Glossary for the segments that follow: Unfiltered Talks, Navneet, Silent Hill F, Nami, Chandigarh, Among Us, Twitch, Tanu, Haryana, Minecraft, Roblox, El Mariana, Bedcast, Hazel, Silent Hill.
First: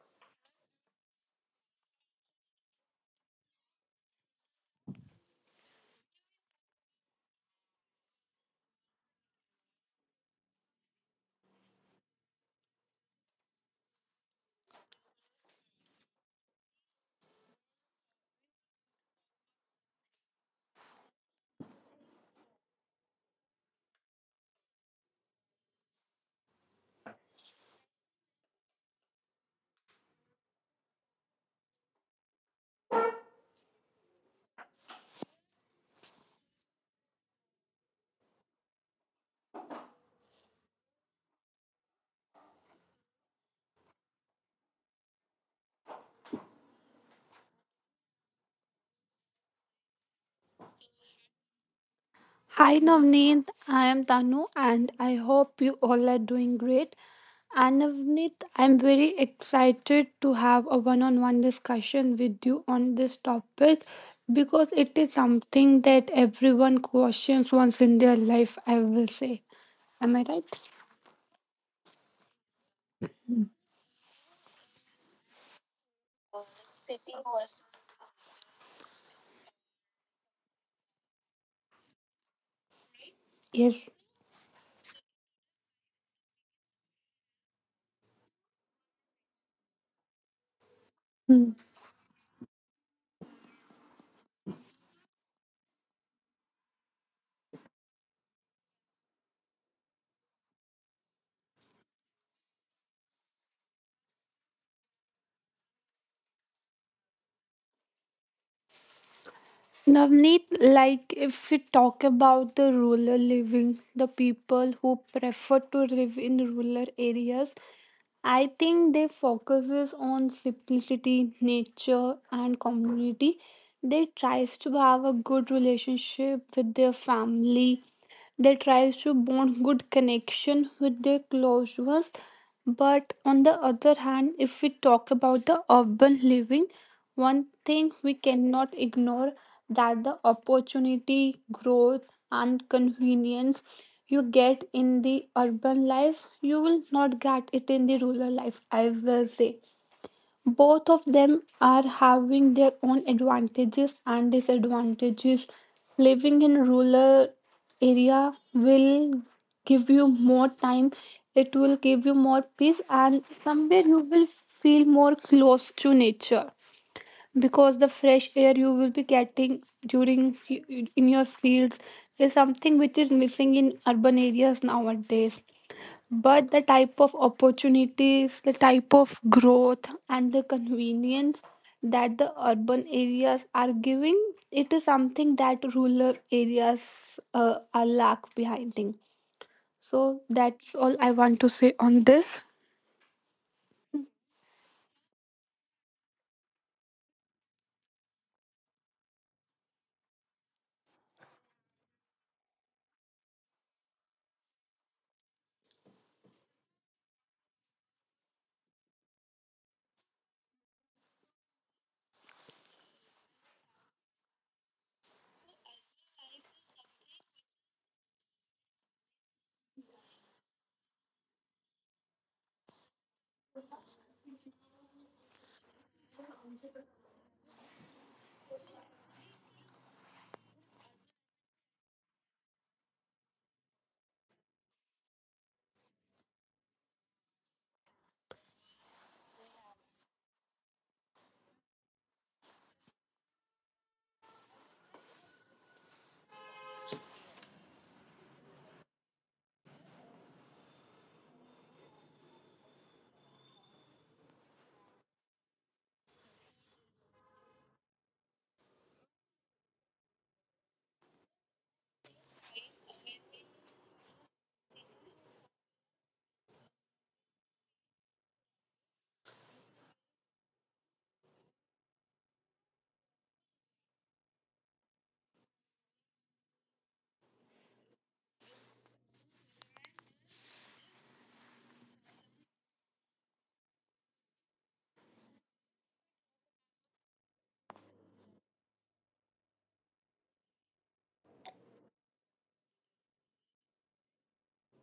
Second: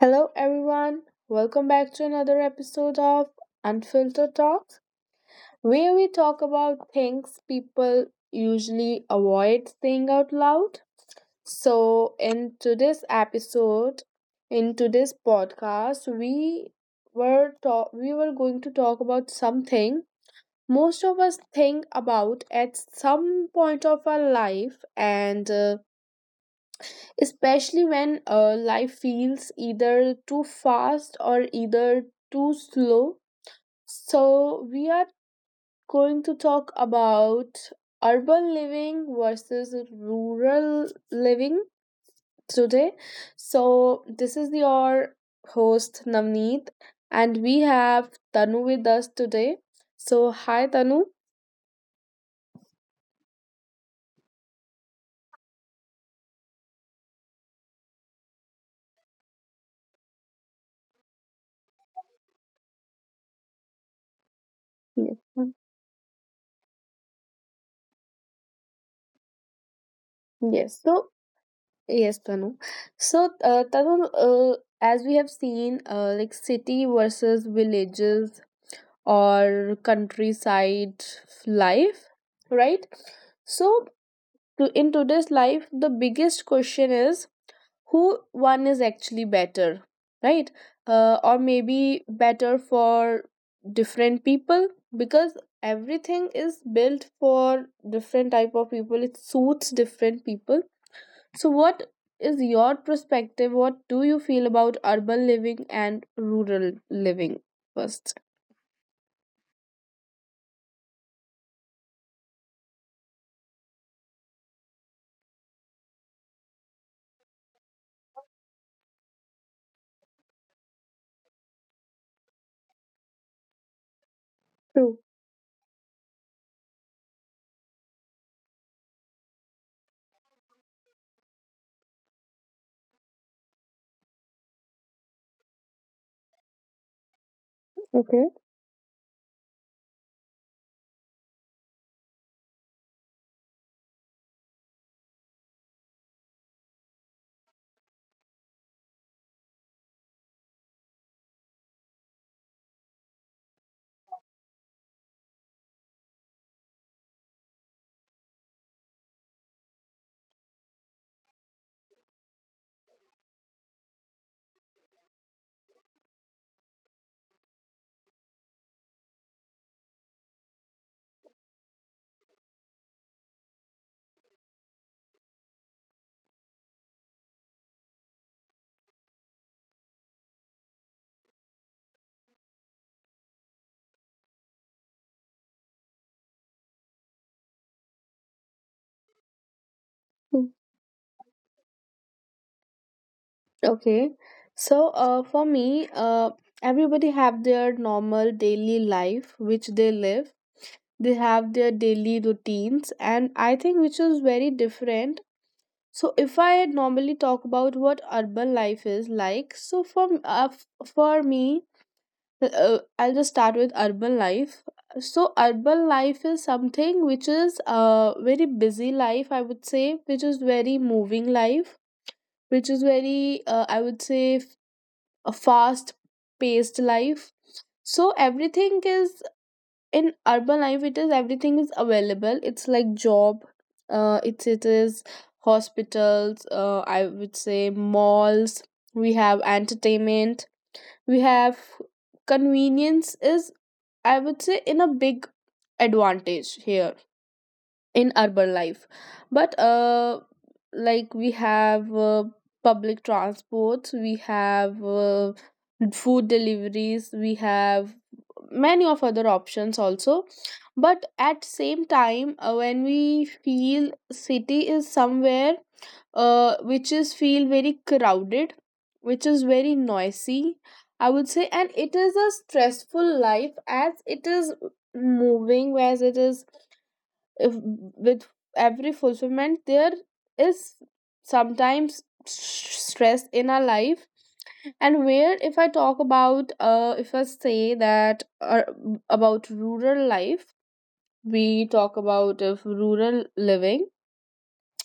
Hello, everyone. Welcome back to another episode of Unfiltered Talks, where we talk about things people usually avoid saying out loud. So, in today's episode, in today's podcast, we were going to talk about something most of us think about at some point of our life and especially when life feels either too fast or either too slow. So, we are going to talk about urban living versus rural living today. So, this is your host Navneet, and we have Tanu with us today. So, hi Tanu. Hi Navneet, I am Tanu and I hope you all are doing great. And Navneet, I'm very excited to have a one on one discussion with you on this topic because it is Yes. something that everyone questions once in their life, I will say. Am I right? Yes. Yes, Tanu. So, Tanu, as we have seen, like city versus villages or countryside life, right? So, Yes. In today's life, the biggest question is who one is actually better, right? Or maybe better for different people, because everything is built for different type of people. It suits different people. So, what is your perspective? What do you feel about urban living and rural living first? Navneet, like if we talk about the rural living, the people who prefer to live in rural areas, I think they focuses on simplicity, nature, and community. They tries to True. have a good relationship with their family. They tries to bond good connection with their close ones. But on the other hand, if we talk about the urban living, one thing we Okay. cannot ignore that the opportunity, growth, and convenience you get in the urban life, you will not get it in the rural life, I will say. Both of them are having their own advantages and disadvantages. Living in rural area will give you more time, it will give you more peace, and somewhere you will feel more close to nature because the fresh air you will be getting in your fields is something which is missing in urban areas nowadays, but the type of opportunities, the type of growth, and the convenience that the urban areas are giving, it is something that rural areas are lack behind. So Mm. that's all I want to say on this. Okay. So, for me, everybody have their normal daily life which they live. They have their daily routines, and I think which is very different. So, if I normally talk about what urban life is like, so for me, I'll just start with urban life. So urban life is something which is a very busy life, I would say, which is very moving life, which is very I would say a fast paced life. So everything is in urban life. It is everything is available. It's like job. It is hospitals. I would say malls. We have entertainment, we have convenience is, I would say, in a big advantage here in urban life. But like we have public transports, we have food deliveries, we have many of other options also. But at same time, when we feel city is somewhere, which is feel very crowded, which is very noisy, I would say, and it is a stressful life. As it is moving, as it is, if, with every fulfillment there is sometimes stress in our life. And where if I talk about, if I say that, about rural life, we talk about if rural living,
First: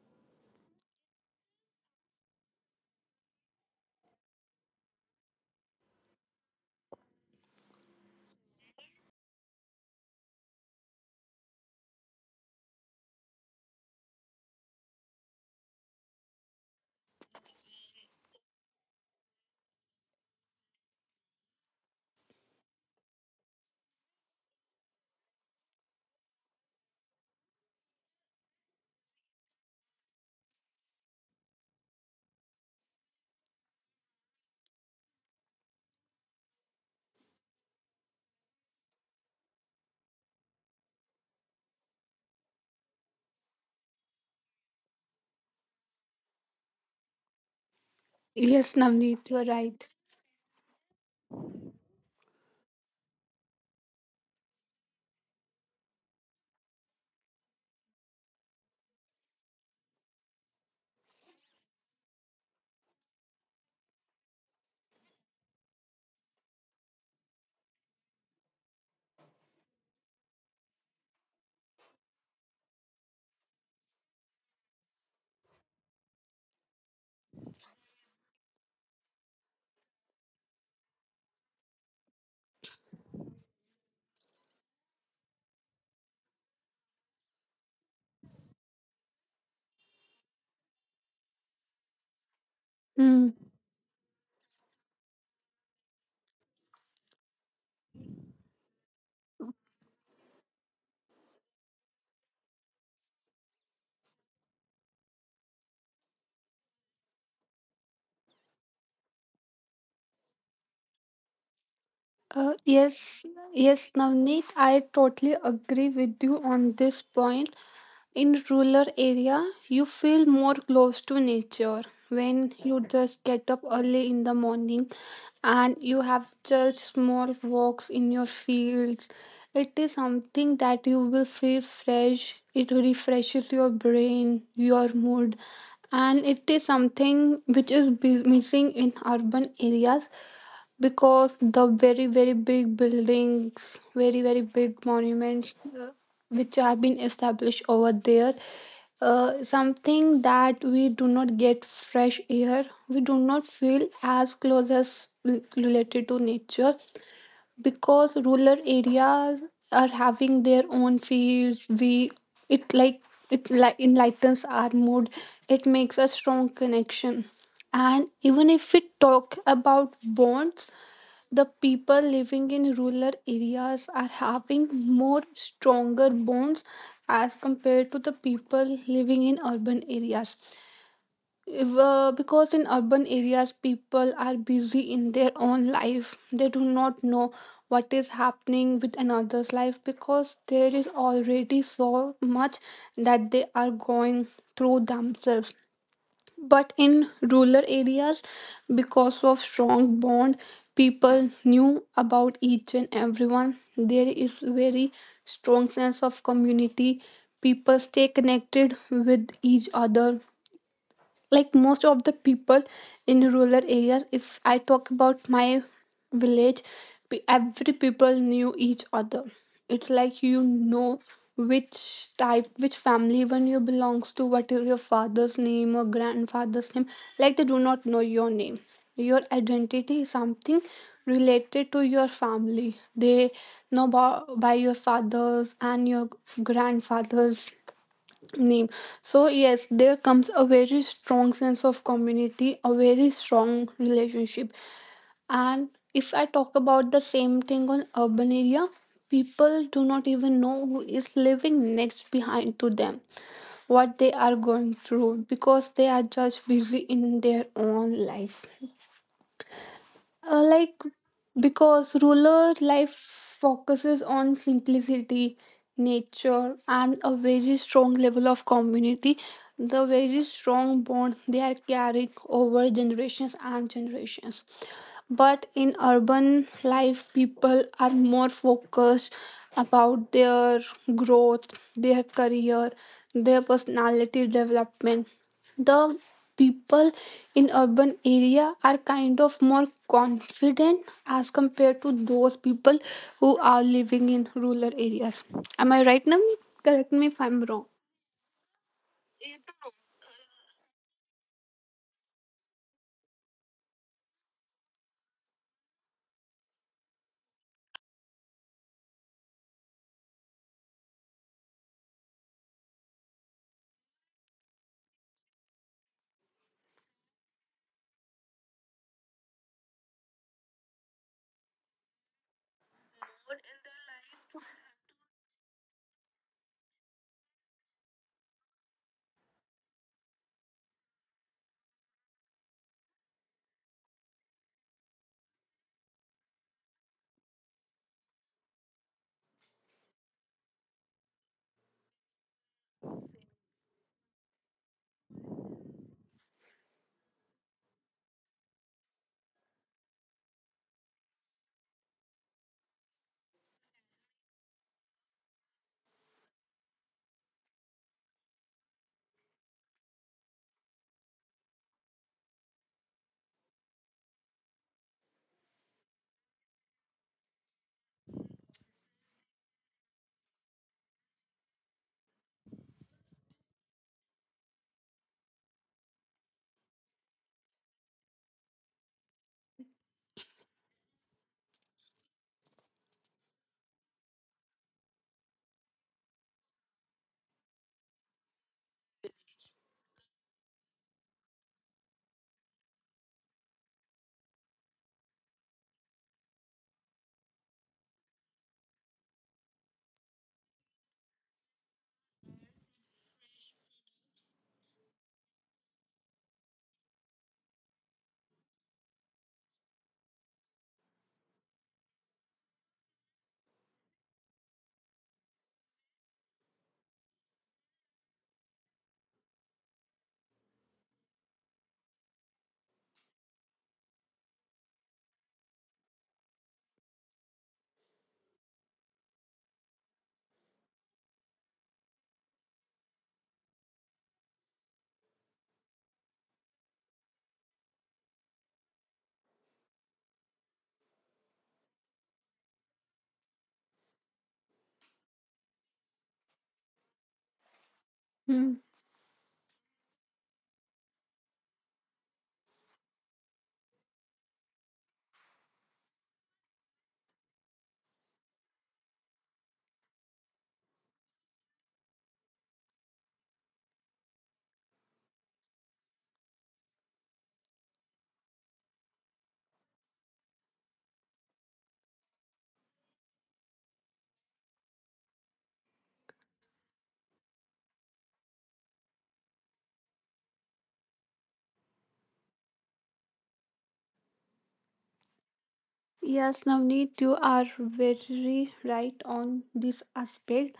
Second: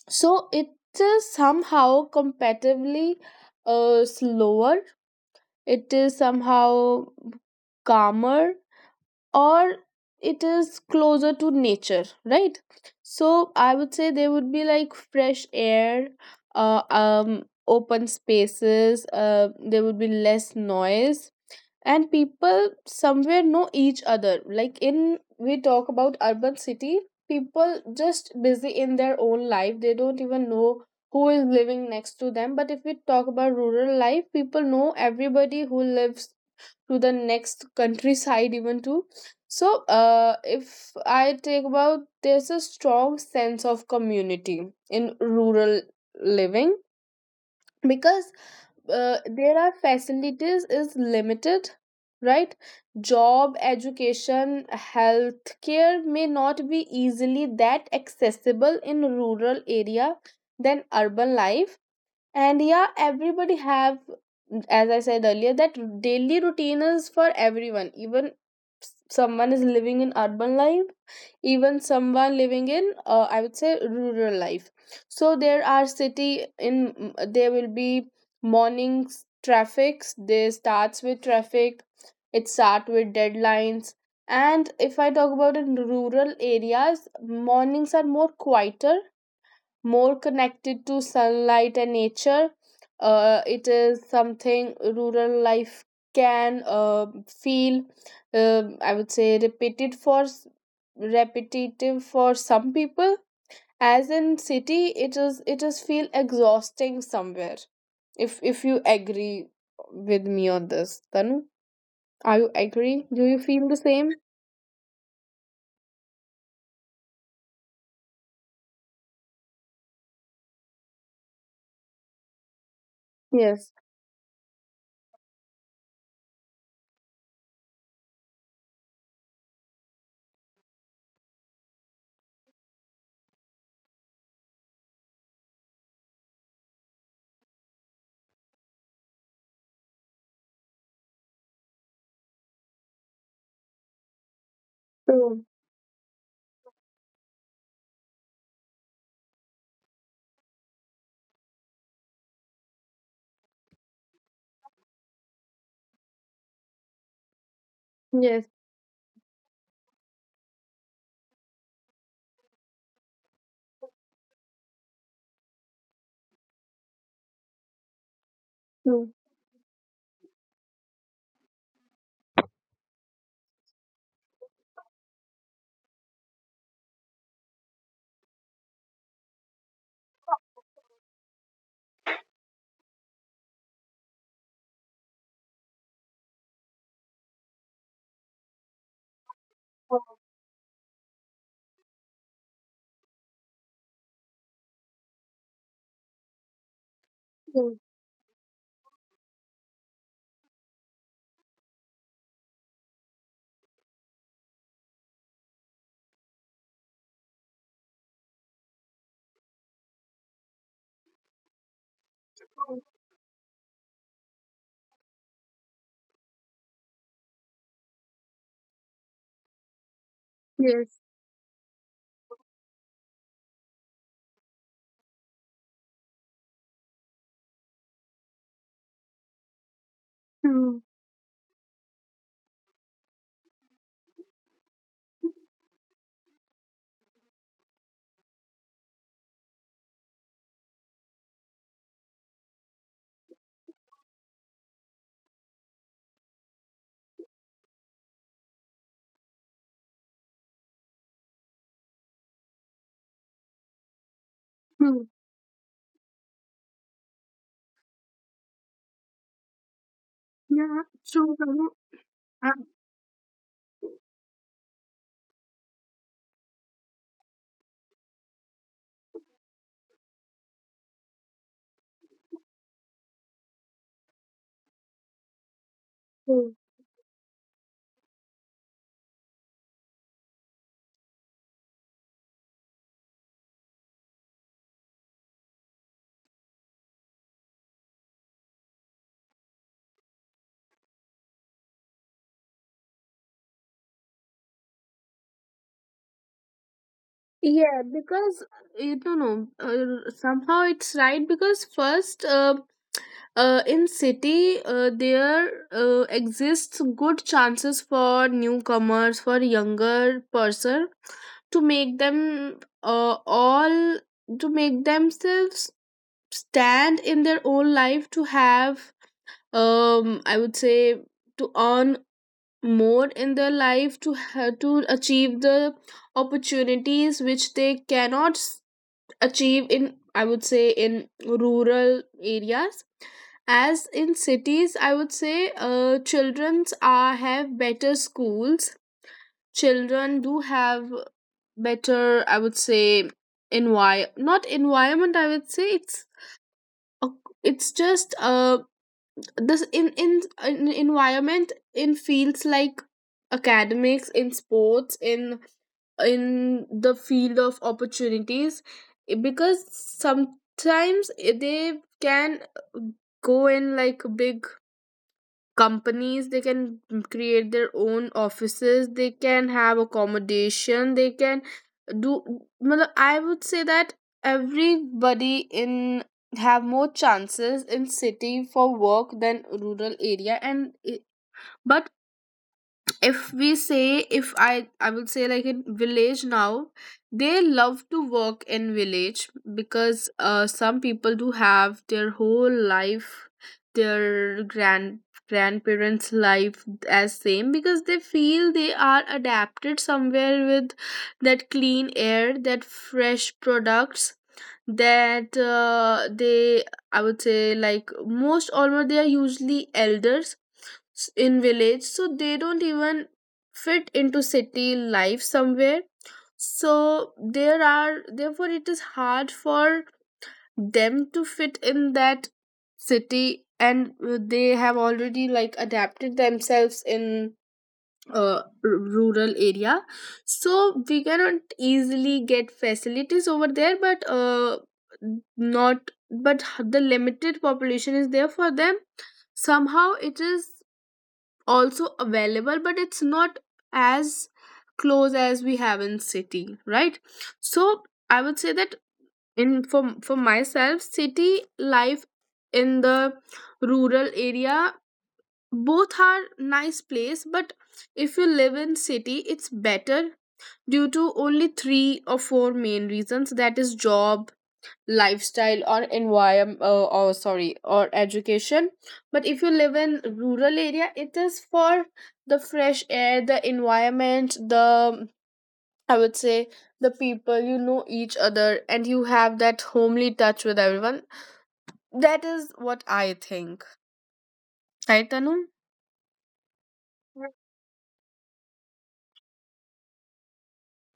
so it is somehow comparatively slower, it is somehow calmer, or it is closer to nature, right? So I would say there would be like fresh air, open spaces, there would be less noise, and people somewhere know each other. Like in, we talk about urban city, people just busy in their own life, they don't even know who is living next to them. But if we talk about rural life, people know everybody who lives to the next countryside even too. So, if I take about, there's a strong sense of community in rural living, because Yes, Navneet, you're there are right. facilities is limited, right? Job, education, healthcare may not be easily that accessible in rural area than urban life. And yeah, everybody have, as I said earlier, that daily routine is for everyone. Even someone is living in urban life, even someone living in, I would say, rural life. So there are city in, there will be mornings traffics, they starts with traffic, it start with deadlines. And if I talk about, in rural areas mornings are more quieter, more connected to sunlight and nature. Hmm. It is something rural life can feel, I would say, repetitive for some people. As in city, it is feel exhausting somewhere. If you agree with me on this, then are you Uh, agree? Do you yes, feel the yes, same? Navneet, I totally agree with you on this point. In rural area, you feel more close to nature when you just get Yes. up early in the morning and you have just small walks in your fields. It is something that you will feel fresh. It refreshes your brain, your mood, and it is something which is missing in urban areas because the very very big buildings, very very big True. monuments, uh, which have been established over there, something that we do not get fresh air, we do not feel as close as related to nature because Yes. rural areas are having their own fields. We it like it like enlightens our mood, it makes a strong connection. And even if we True. talk about bonds, the people living in rural areas are having more stronger bonds as compared to the people living in urban areas. If, because in urban areas people are busy in their own life, they do not know what is happening with another's life because there is already so much that they are going through themselves. But in True. rural areas, because of strong bond, people knew about each and everyone. There is very strong sense of community, people stay connected with each other, like most of the True. people in rural areas. If I talk about my village, every people knew each other. It's like, you Yes. know, which type, which family even you belongs to, what is your father's name or grandfather's name. Like, they do not know your name. Your identity is True. something related to your family. They know by your fathers and your grandfathers name. So, yes, there comes a very strong sense of community, a very strong relationship. And if I talk about the same thing on urban area, people do not even know who is living next behind to them, what they are going True. through because they are just busy in their own life. Yeah. Like True. because rural life focuses on simplicity, nature, and a very strong level of community, the very strong bond they are carrying over generations and generations. But in Absolutely. urban life, people are more focused about their growth, their career, their personality development. The people in urban area are kind of more confident as compared to those people who are living in rural areas. Am I right, Nami? Correct me if I'm Yeah, wrong. because you don't know no, somehow it's right. Because first, in city there exists good chances for newcomers, for younger person, to make themselves stand in their own life, to have, I would say, to earn more in their life, to to achieve the opportunities which they cannot achieve in, I would say, in rural areas. As in cities, I would say, children are have better schools, children do have better, I would say, envi not environment. I would say it's it's just a this in environment, in fields like academics, in sports, in the field of opportunities. Because sometimes, they can go in like big companies, they can create their own offices, they can have accommodation, they can do matlab. I would say that everybody in have more chances in city for work than rural area. And but if we say, if I would say, like in village now they love to work in village, because some people do have their whole life, their grandparents life as same. Because they feel they are adapted somewhere with that clean air, that fresh products, that they, I would say, like most almost they are usually elders in village, so they don't even fit into city life somewhere. So there are, therefore it is hard for them to fit in that city. And they have already like adapted themselves in, uh, rural area. So we cannot easily get facilities over there, but not but the limited population is there for them, somehow it is also available, but it's not as close as we have in city, right? So I would say that Hmm. in for myself, city life in the rural area, both are nice place. But if you live in city, it's better due to only three or four main reasons, that is job, lifestyle or environment, or sorry, or education. But if you live in rural area, it is for the fresh air, the environment, the, I would say, the people you know each other, and you have that homely touch with everyone. That is what I think, right Tanu? Yes, Navneet, you are very right on this aspect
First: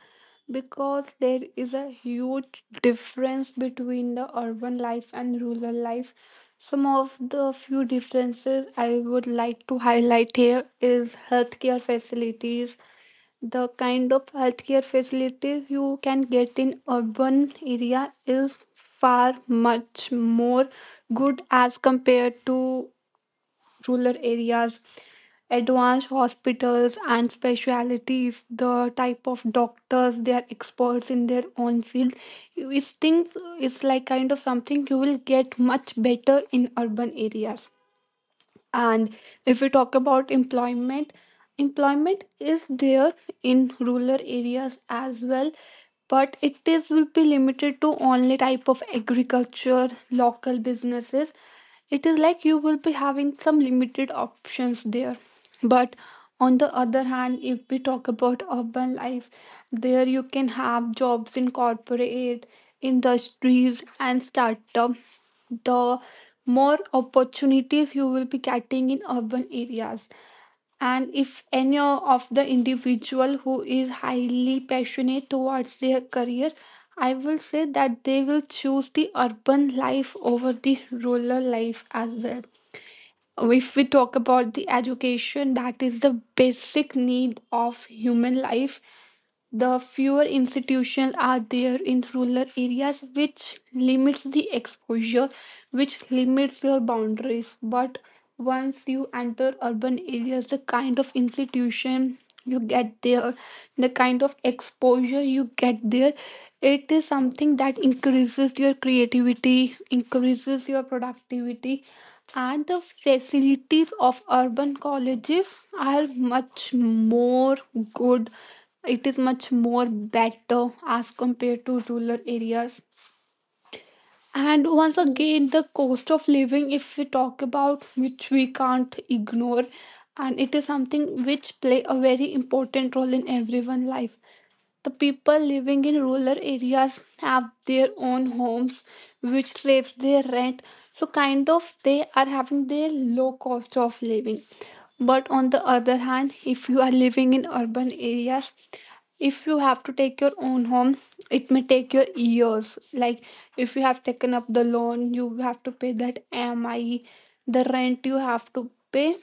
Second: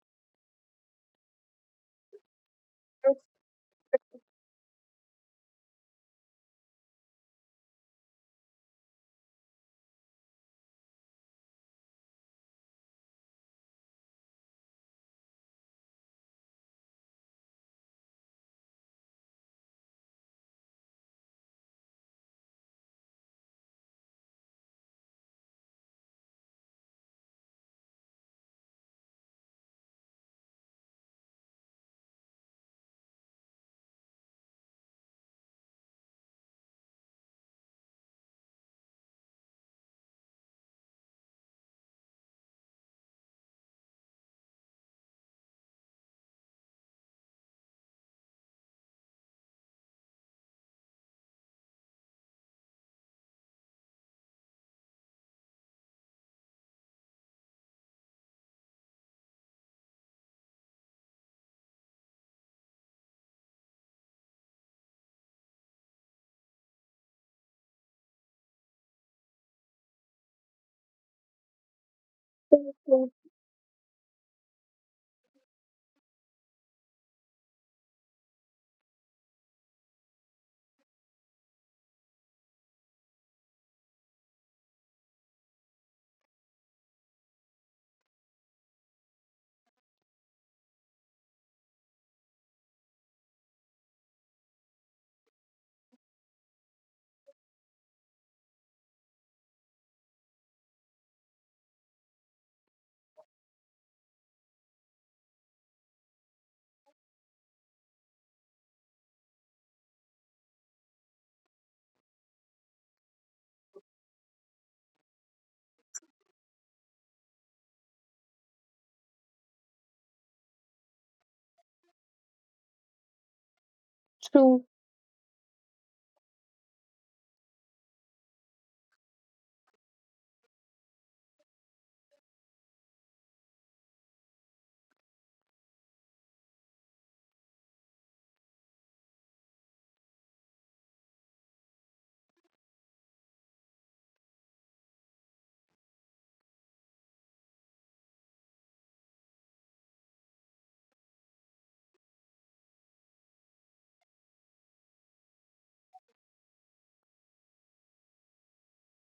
because there is a huge difference between the urban life and rural life. Some of the few differences I would like to highlight here is healthcare facilities. The kind of healthcare facilities you can get in urban area is far much more good as compared to rural areas, advanced hospitals and specialities, the type of doctors they are experts in their own field. It's things, it's like kind of something you will get much better in urban areas. And if we talk about employment, employment is there in rural areas as well, but it is will be limited to only type of agriculture, local businesses. It is like you will be having some limited options there. But on the other hand, if we talk about urban life, there you can have jobs in corporate industries and startup. The more opportunities you will be getting in urban areas. And if any of the Yeah, that's individual who is highly passionate towards their career, I will say that they will choose the urban life over the rural life as well. If we talk about the education, that is the basic need of human life. The fewer institutions are there in rural areas, which limits the exposure, which limits your boundaries. But once you enter urban areas, the kind of institution you get there, the kind of exposure you get there, it is something that increases your creativity, increases your productivity, and the facilities of urban colleges are much more good. It is much more better as compared to rural areas. so true. And once again, the cost of living, if we talk about, which we can't ignore, and it is something which play a very important role in everyone's life. The people living in rural areas have their own homes, which saves their rent. So, kind of, they are having their low cost of living. But on the other hand, if you are living in urban areas, if you have to take your own home, it may take your years. Like if you have taken up the loan, you have to pay that MI, the rent you have to pay.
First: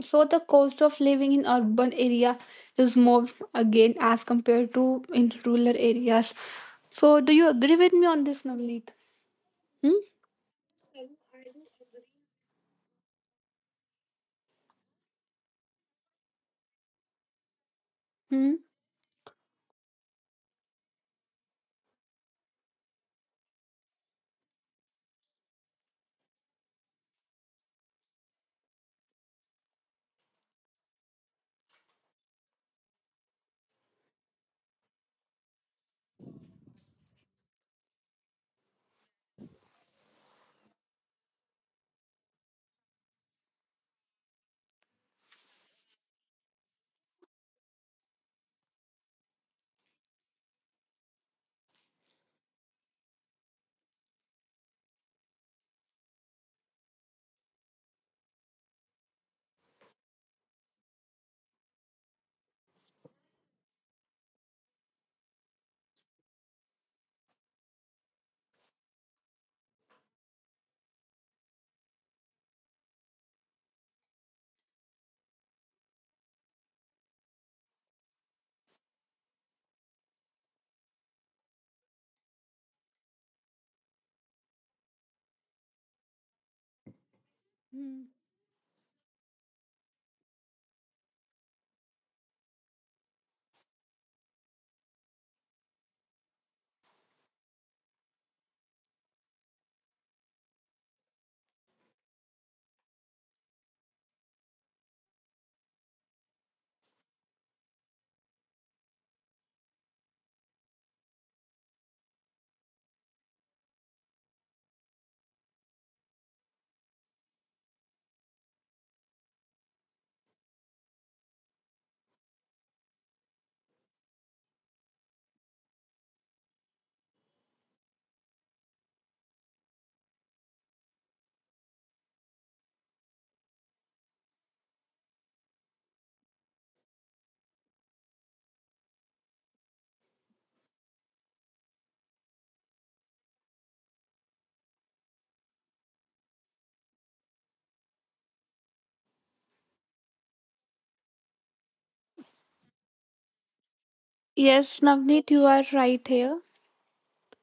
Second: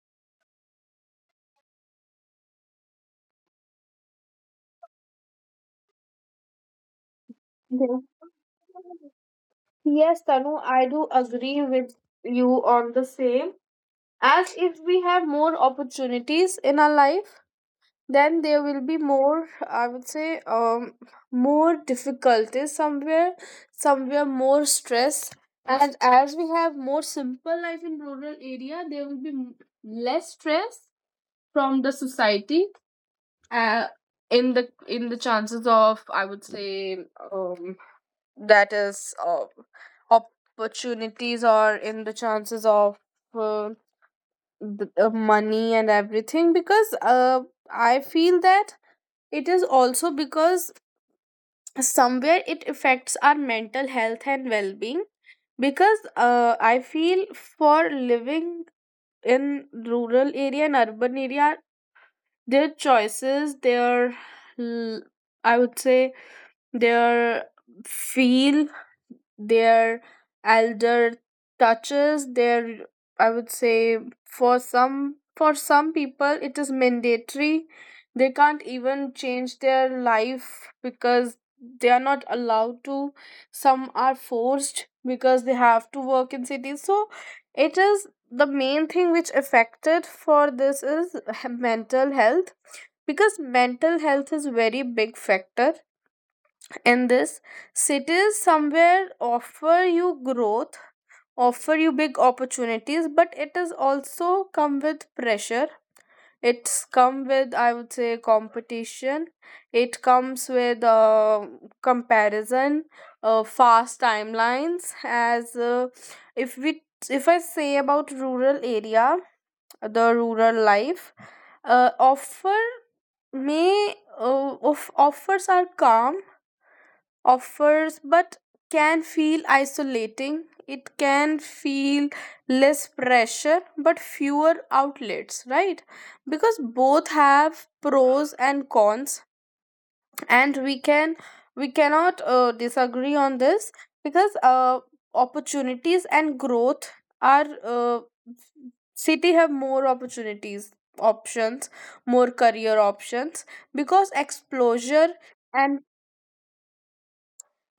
So the cost of living in urban area is more again as compared to in rural areas. So do you agree with Yeah. me on this, Navneet? Hmm? Yes, Tanu, I do agree with you on the same. As if we have more opportunities in our life, then there Hmm? will be more, I would say, more difficulties somewhere, somewhere more stress. And as we have more simple life in rural area, there will be less stress from the society. Uh, in the chances of, I would say, um, that is opportunities, or in the chances of, uh, money and everything. Because I feel that it is also because somewhere it affects our mental health and well-being. Because I feel for living in rural area and urban area, their choices, l- I would say their feel, their elder touches, their, I would say, for some, for some people it is mandatory, they can't even change their life because they are not allowed to. Some are forced because they have to work in cities. So it is the main thing which affected for this is mental health, because mental health is very big factor in this. Cities somewhere offer you growth, offer you big opportunities, but it is also come with pressure. It's come with, I would say, competition. It comes with comparison, fast timelines. As uh, if we if i say about rural area, the rural life offer may of offers are calm offers, but can feel isolating. It can feel less pressure but fewer outlets, right? Because both have pros and cons, and we cannot disagree on this because opportunities and growth are city have more opportunities, options, more career options because exposure, Yes, Navneet, and you are right here.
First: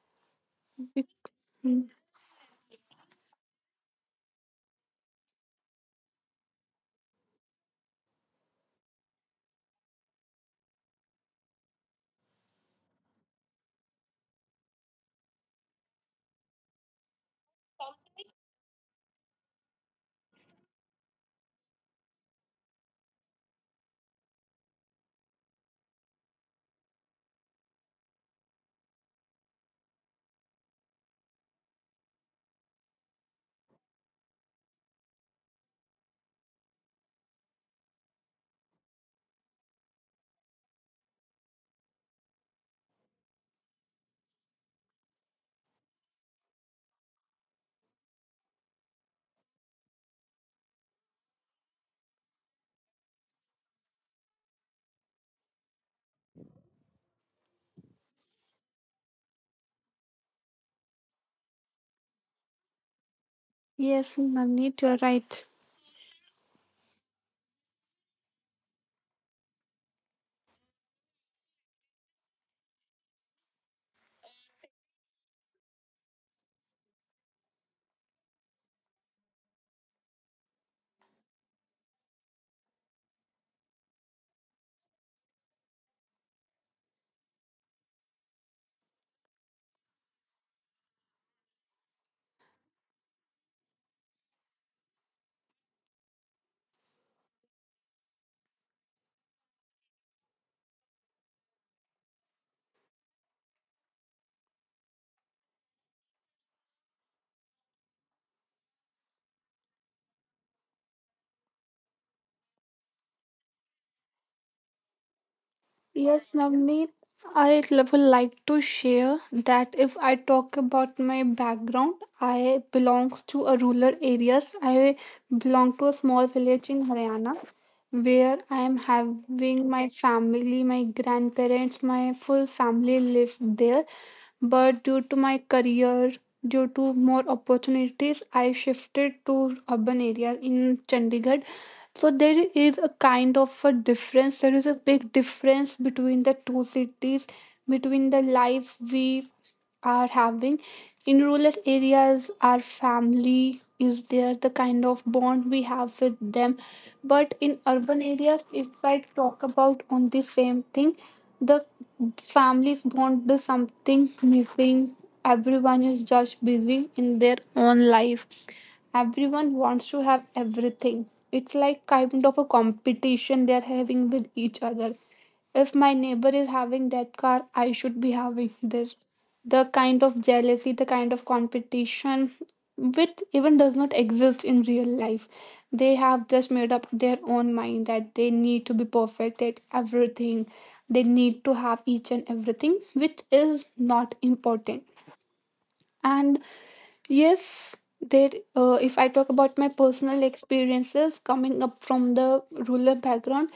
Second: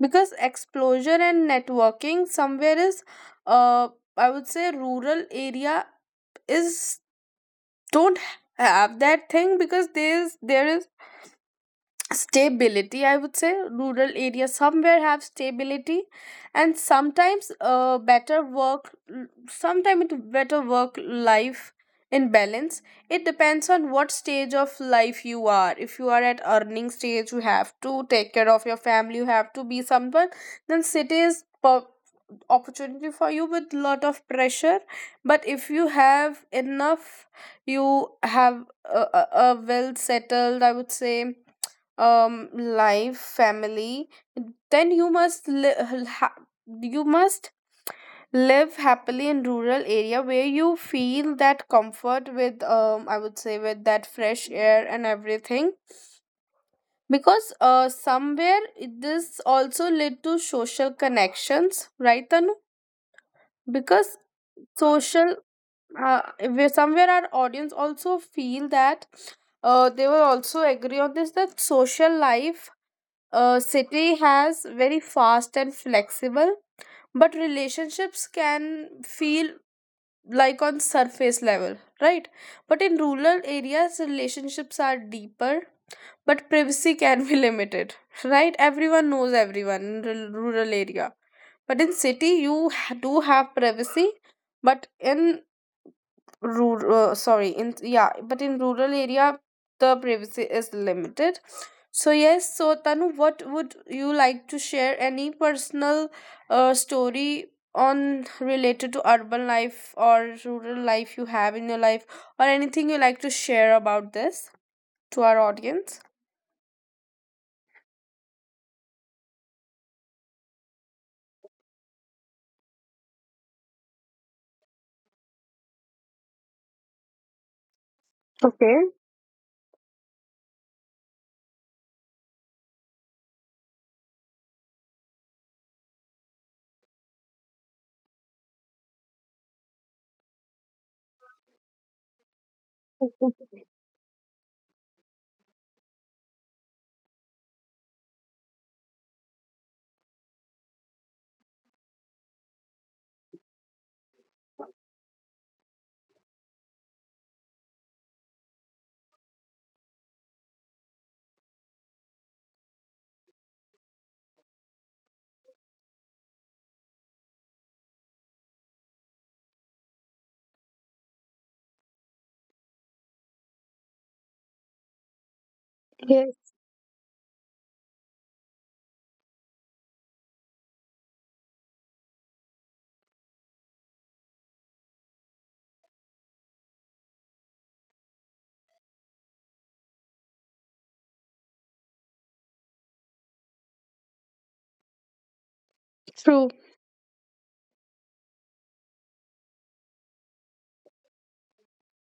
because exposure and Hmm. networking somewhere is uh I would say rural area is don't have that thing because there is stability. I would say rural areas somewhere have stability and sometimes better work, sometimes it better work life in balance. It depends on what stage of life you are. If you are at earning stage, you have to take care of your family, you have to be someone, then cities opportunity for you with lot of pressure. But if you have enough, you have a well settled, I would say, life, family, then you must ha- you must live happily in rural area where you feel that comfort with I would say with that fresh air and everything because somewhere this also led to social connections, right, Tanu? Yes, Because Navneet, you are right. social, uh, where somewhere our audience also feel that they will also agree on this, that social life, city has very fast and flexible but relationships can feel like on surface level, right? But in rural areas relationships are deeper but privacy can be limited. Right, everyone knows everyone in rural area, but in city you do have privacy, but in rural sorry, in, yeah, but in rural area the privacy is limited. So yes, so Tanu, what would you like to share? Any personal story on related to urban life or rural life you have in your life, or anything you like to share about this to our audience? Yes, Navneet, I would like to share that if I talk about my background, I belong to a rural areas. I belong to a small village in Haryana where I am Okay. having my family, my grandparents, my full family live there. But due to my career, due to more opportunities, I shifted to urban area in Chandigarh. So there is a kind of a difference, there is a big difference between the two cities, between the life we are having. In rural areas, our family is there, the kind of bond we have with them. But in urban areas, if I talk about on the same thing, the families bond is something missing. Everyone is just busy in their own life. Everyone wants to have everything. It's like kind of a competition they're having with each other. If my neighbor is having that car, Yes, I should be having this. The kind of jealousy, the kind of competition, which even does not exist in real life. They have just made up their own mind that they need to be perfect at everything. They need to have each and everything, which is not important. And yes, true. there, if I talk about my personal experiences, coming up from the rural background,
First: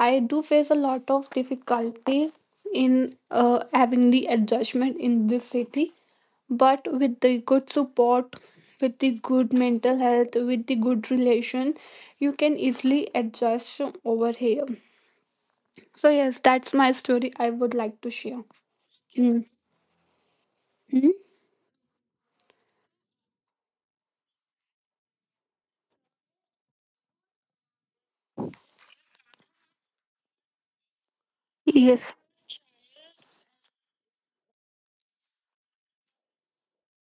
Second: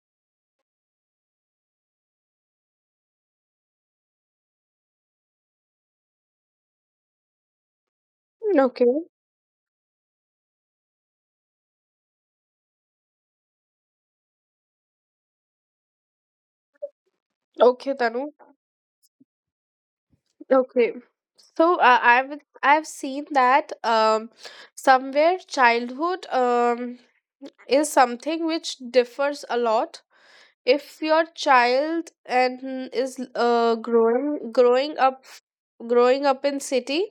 I do face a lot of difficulty in having the adjustment in this city. But with the good support, with the Okay. good mental health, with the good relation, you can easily adjust over here. So yes, that's my story I would like to Okay, share. Tanu. Mm-hmm. Okay. So I've seen that somewhere childhood is something which differs a lot. If your Yes. child and is growing up in city,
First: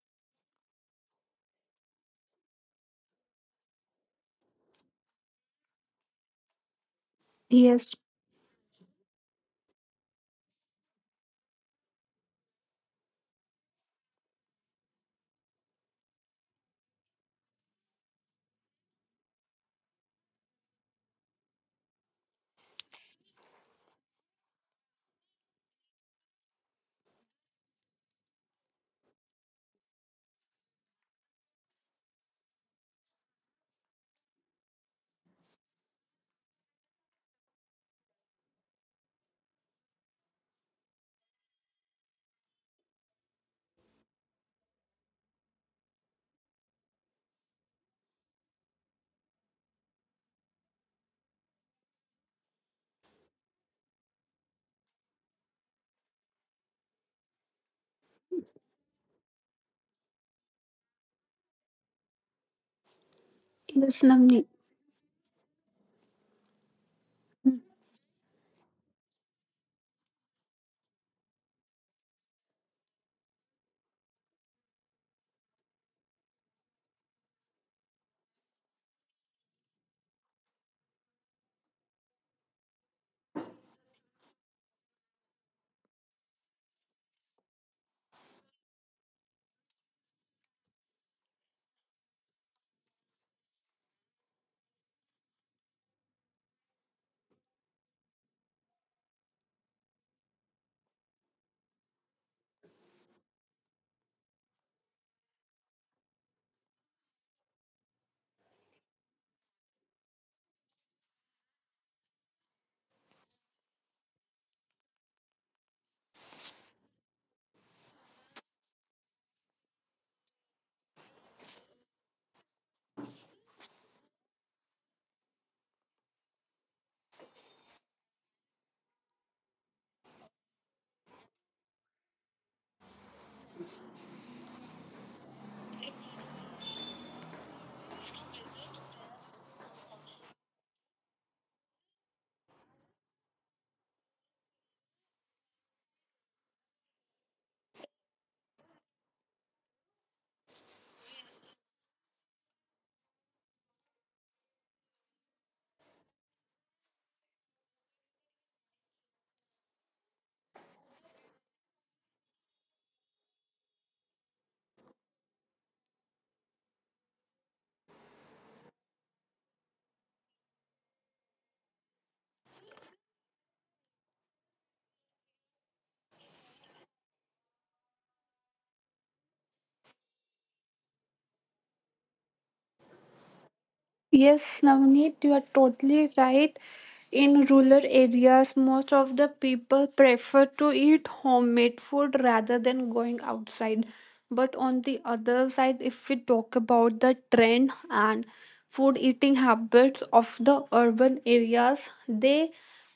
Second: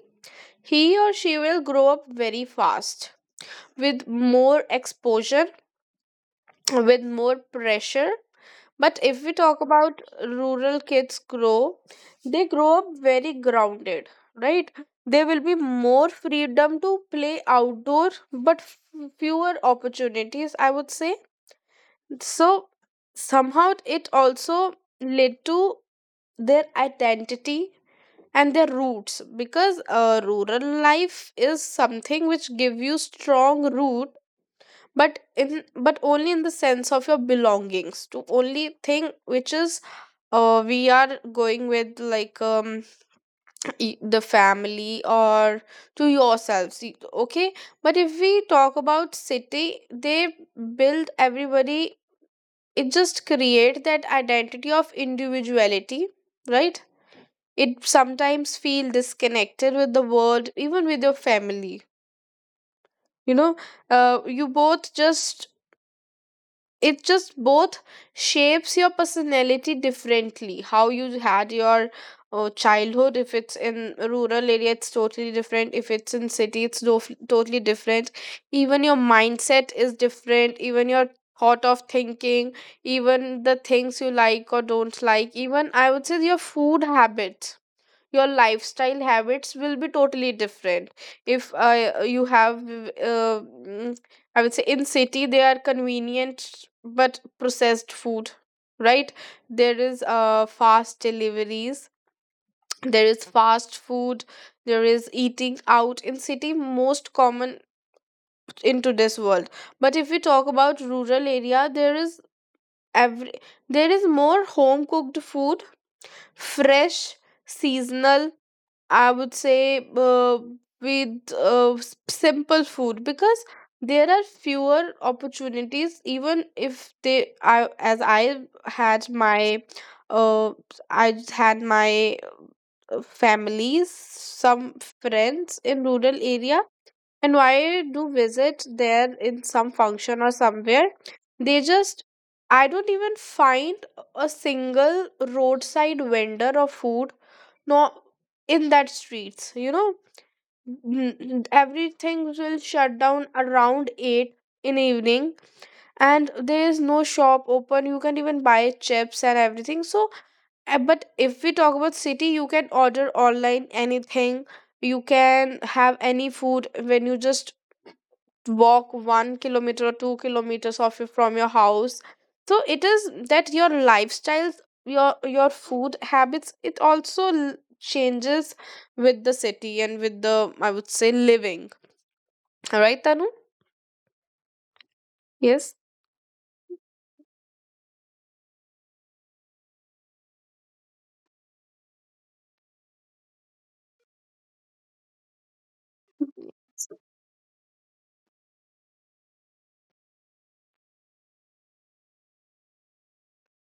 he or she will grow up very fast, with more exposure, with more Yes. pressure. But if we talk about rural kids grow, they grow up very grounded, right? There will be more freedom to play outdoor, but fewer opportunities, I would say. So somehow it also led to their identity and their roots because rural life is something which give you strong root, but in, but only in the sense of your belongings, to only thing which is, we are going with like the family, or to yourselves, okay. But if we talk about city, they build everybody, it just create that identity of individuality, right? It sometimes feel disconnected with the world, even with your family, you know, you Yes, both Navneet. just, it just both shapes your personality differently. How you had your childhood, if it's in rural area it's totally different, if it's in city it's totally different. Even your mindset is different, even your thought of thinking, even the things you like or don't like, even I would say your food habits, your lifestyle habits will be totally different. If you have uh, mm, I would say in city they are convenient but processed food, right? There is fast deliveries, there is fast food, there is eating out in city, most common in today's world. But if we talk about rural area, there is every, there is more home cooked food, fresh, seasonal, I would say, with simple food because there are fewer opportunities. Even if they, I, as uh, I had my families, some friends in rural area, and why do visit there in some function or somewhere? They just, I don't even find a single roadside vendor of food, no, in that streets, you know. Everything will shut down around 8 in evening, and there is no shop open. You can't even buy chips and everything. So but if we talk about city, you can order online anything, you can have any food when you just walk 1 kilometer or 2 kilometers from your house. So it is that your lifestyles, your food habits it also changes with the city and with the, I would say, living, right, Tanu? Yes, Navneet, you Yes. are totally right. In rural areas, most of the people prefer to eat homemade food rather than going outside. But on the other side, if we talk about the trend and food eating habits of the urban areas, they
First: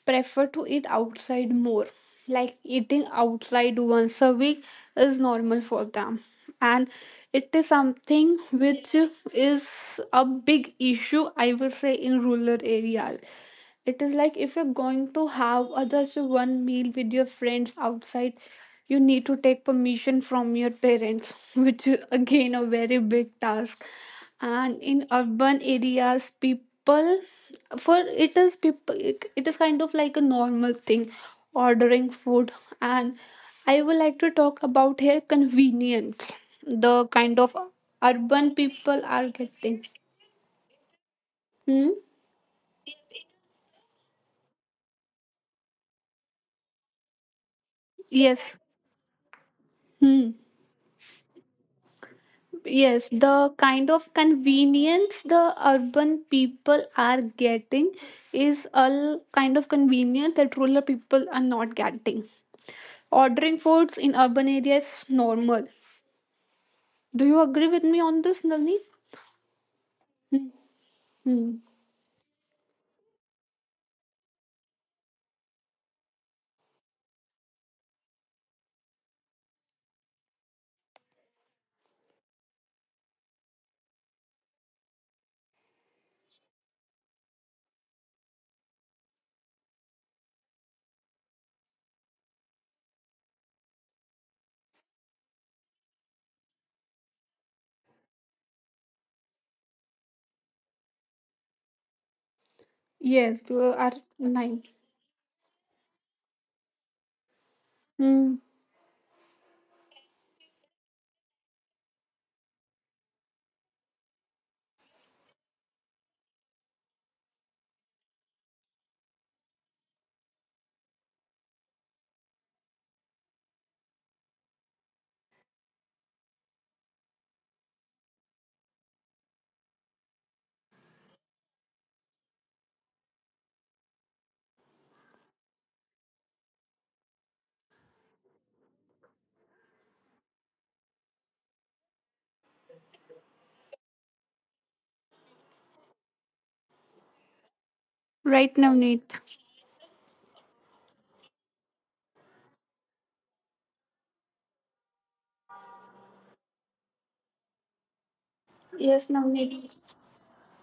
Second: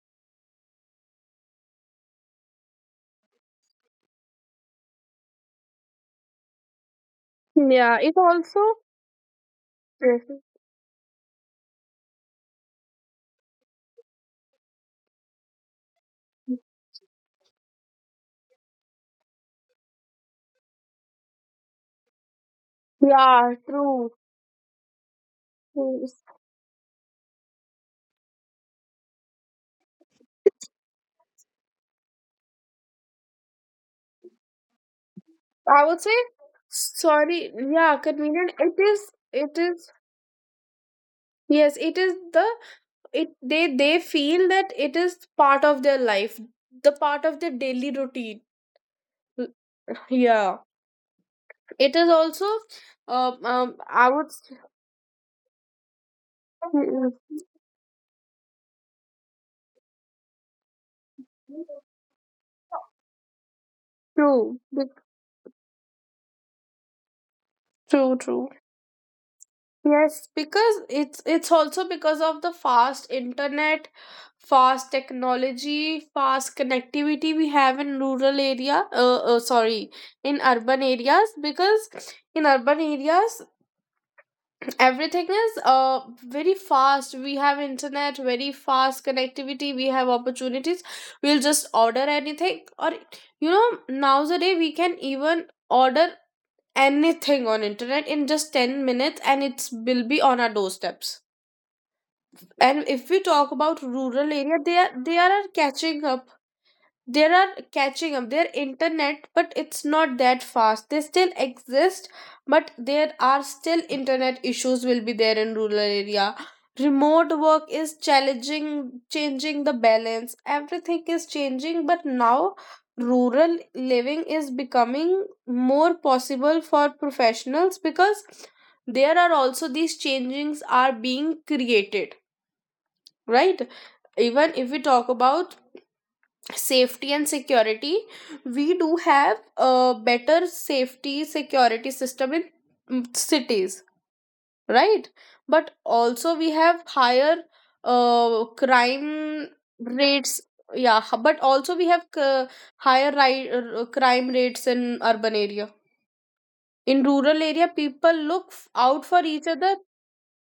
prefer to eat outside more. Like, eating outside once a week is normal for them, and it is Yeah, it something also. which is Yes. a big issue, I will say. In rural areas, it is like if you're going to have a just one meal with your friends outside, you need to take permission from your parents which is again a very big task. Yeah, And in true. urban areas Yes. people, for it is people, it is kind of like a normal thing, ordering food. And I would like to talk about here convenience, I would say, the kind of sorry, yeah, urban convenient, people it are is, getting. it is. Hmm? Yes, it is the, it they feel that it is part of their life, the part of their daily Yes. routine. Hmm. Yeah, it is also. Yes, the kind of I would convenience the urban people are getting is a kind of convenience that rural people are not getting. Ordering foods in urban true areas is normal. Do you agree with me on true, this, true. Navneet? Yes, because Hmm. it's also because of the fast internet, fast technology, fast connectivity we have in rural area sorry, in urban areas, because in urban areas everything is very fast, we have internet very fast connectivity, we have opportunities, we'll just order anything, or you know, nowadays we can even order anything on internet in just 10 minutes and it will be on our doorsteps. And if we Yes, you talk are about rural nine. area, they are catching up, they are catching Hmm. up their internet, but it's not that fast, they still exist. But there are still internet issues will be there in rural area. Remote work is challenging, changing the balance, everything is changing, but now rural living is becoming more possible for professionals because there are also these changings are being created, right? Even if we talk about safety and security, we do have a better safety security system in cities, right? But also we have higher Right, Navneet. crime rates. Yeah, but also we have higher crime rates in urban area. In rural area people look Yes, out for each Navneet. other.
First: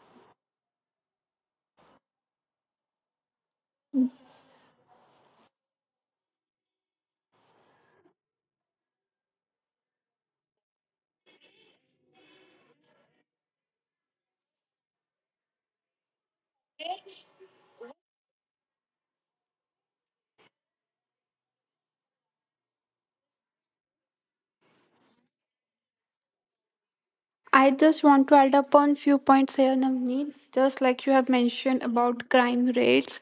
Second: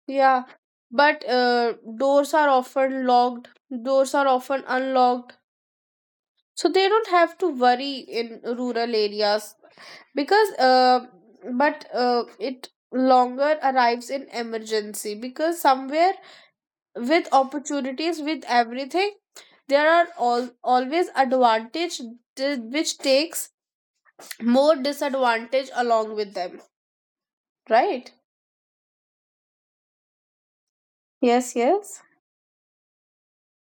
Yeah. But doors are often locked, doors are often unlocked, so they don't have to worry in rural areas because but it longer arrives in emergency because somewhere with opportunities, with everything, there are all always advantage which takes more disadvantage along with them, I right? just want to add upon few points here, Navneet. Just like Yes, you have yes. mentioned about crime rates,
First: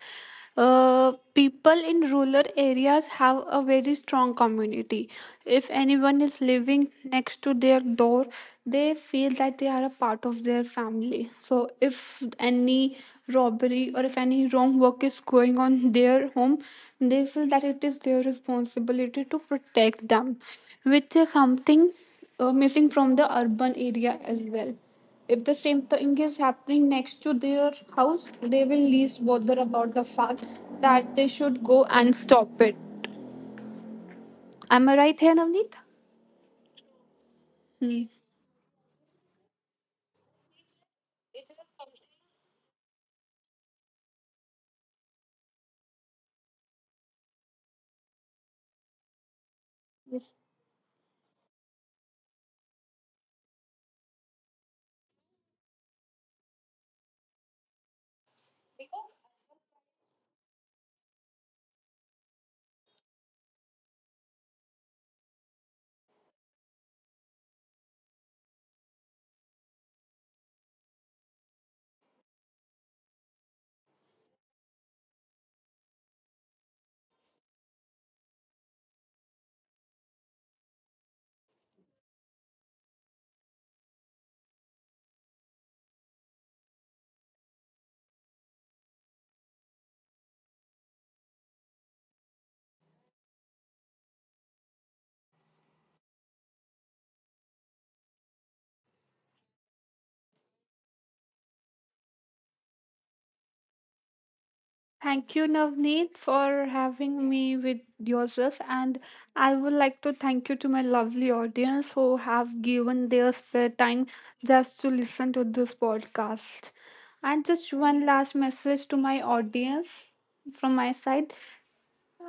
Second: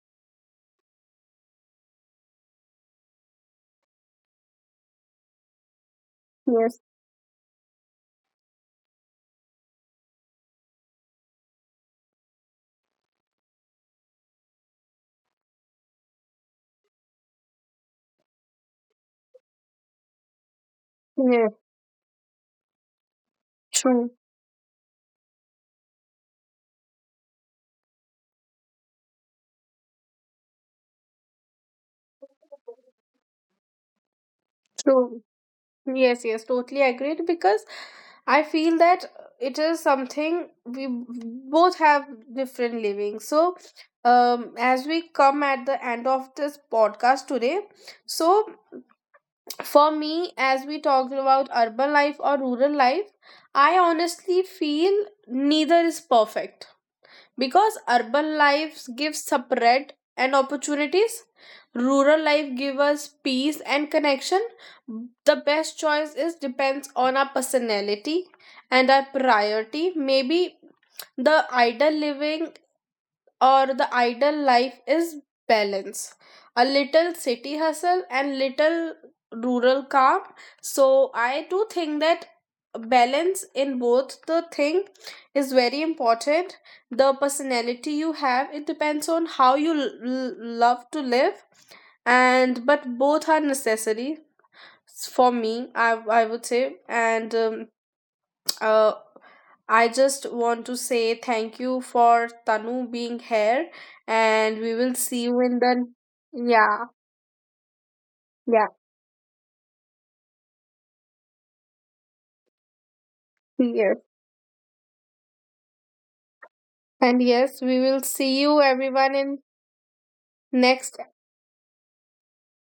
people in rural areas have a very strong community. If anyone is Yes, living next to their door, they feel that they are a part of their family. So if any robbery or if any wrong work is going on their home, they feel that it is their responsibility to protect them, which is yes, something missing from the urban true, area as well. If the same thing is happening next to their house, they will least bother about the fact that they should go and stop it. Am I right true. here, Navneet? Yes, yes, totally agreed because Hmm. I feel that it is something we both have different living. So, as we come at the end of this podcast today, so for me, as we talked about urban life or rural life, I honestly feel neither is perfect because urban life gives separate and opportunities, rural life gives us peace and connection. The best choice is depends on our personality and our priority. Maybe the ideal living, or the ideal life, is balance, a little city hustle and little rural calm. So I do think that balance in both the thing is very important. The personality you have, it depends on how you love to live, and but both are necessary. For me, I would say, and uh, I just want to say thank you for Tanu being here, and we will see you in Thank the... you, Navneet, Yeah. for having me with Yeah. yourself. And I would like to thank you to my lovely audience who have given their Yes, spare time just to listen to this podcast. and yes, we And will just see one you last everyone message in to my audience next. from my side.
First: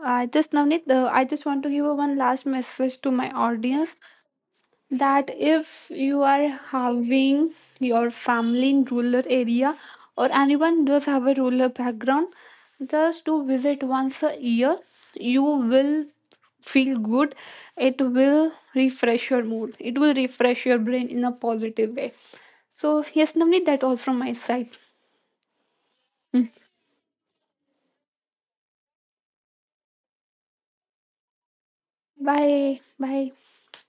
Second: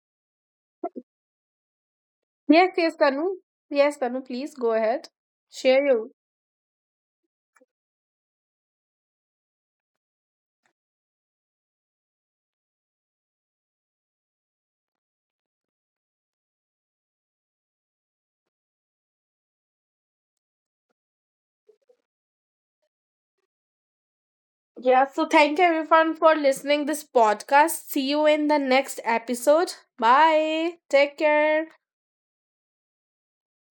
I just, Navneet, I just want to give a one last Yes, yes, message to Tanu. my audience Yes, Tanu, please go ahead, that share if you. you are having your family in rural area, or anyone does have a rural background, just to visit once a year, you will feel good. It will refresh your mood, it will refresh your brain in a positive way. So yes, Namni, that all from my side. Yeah, so thank you everyone for Mm. listening this podcast, see you in the next episode, bye, take care. Bye bye.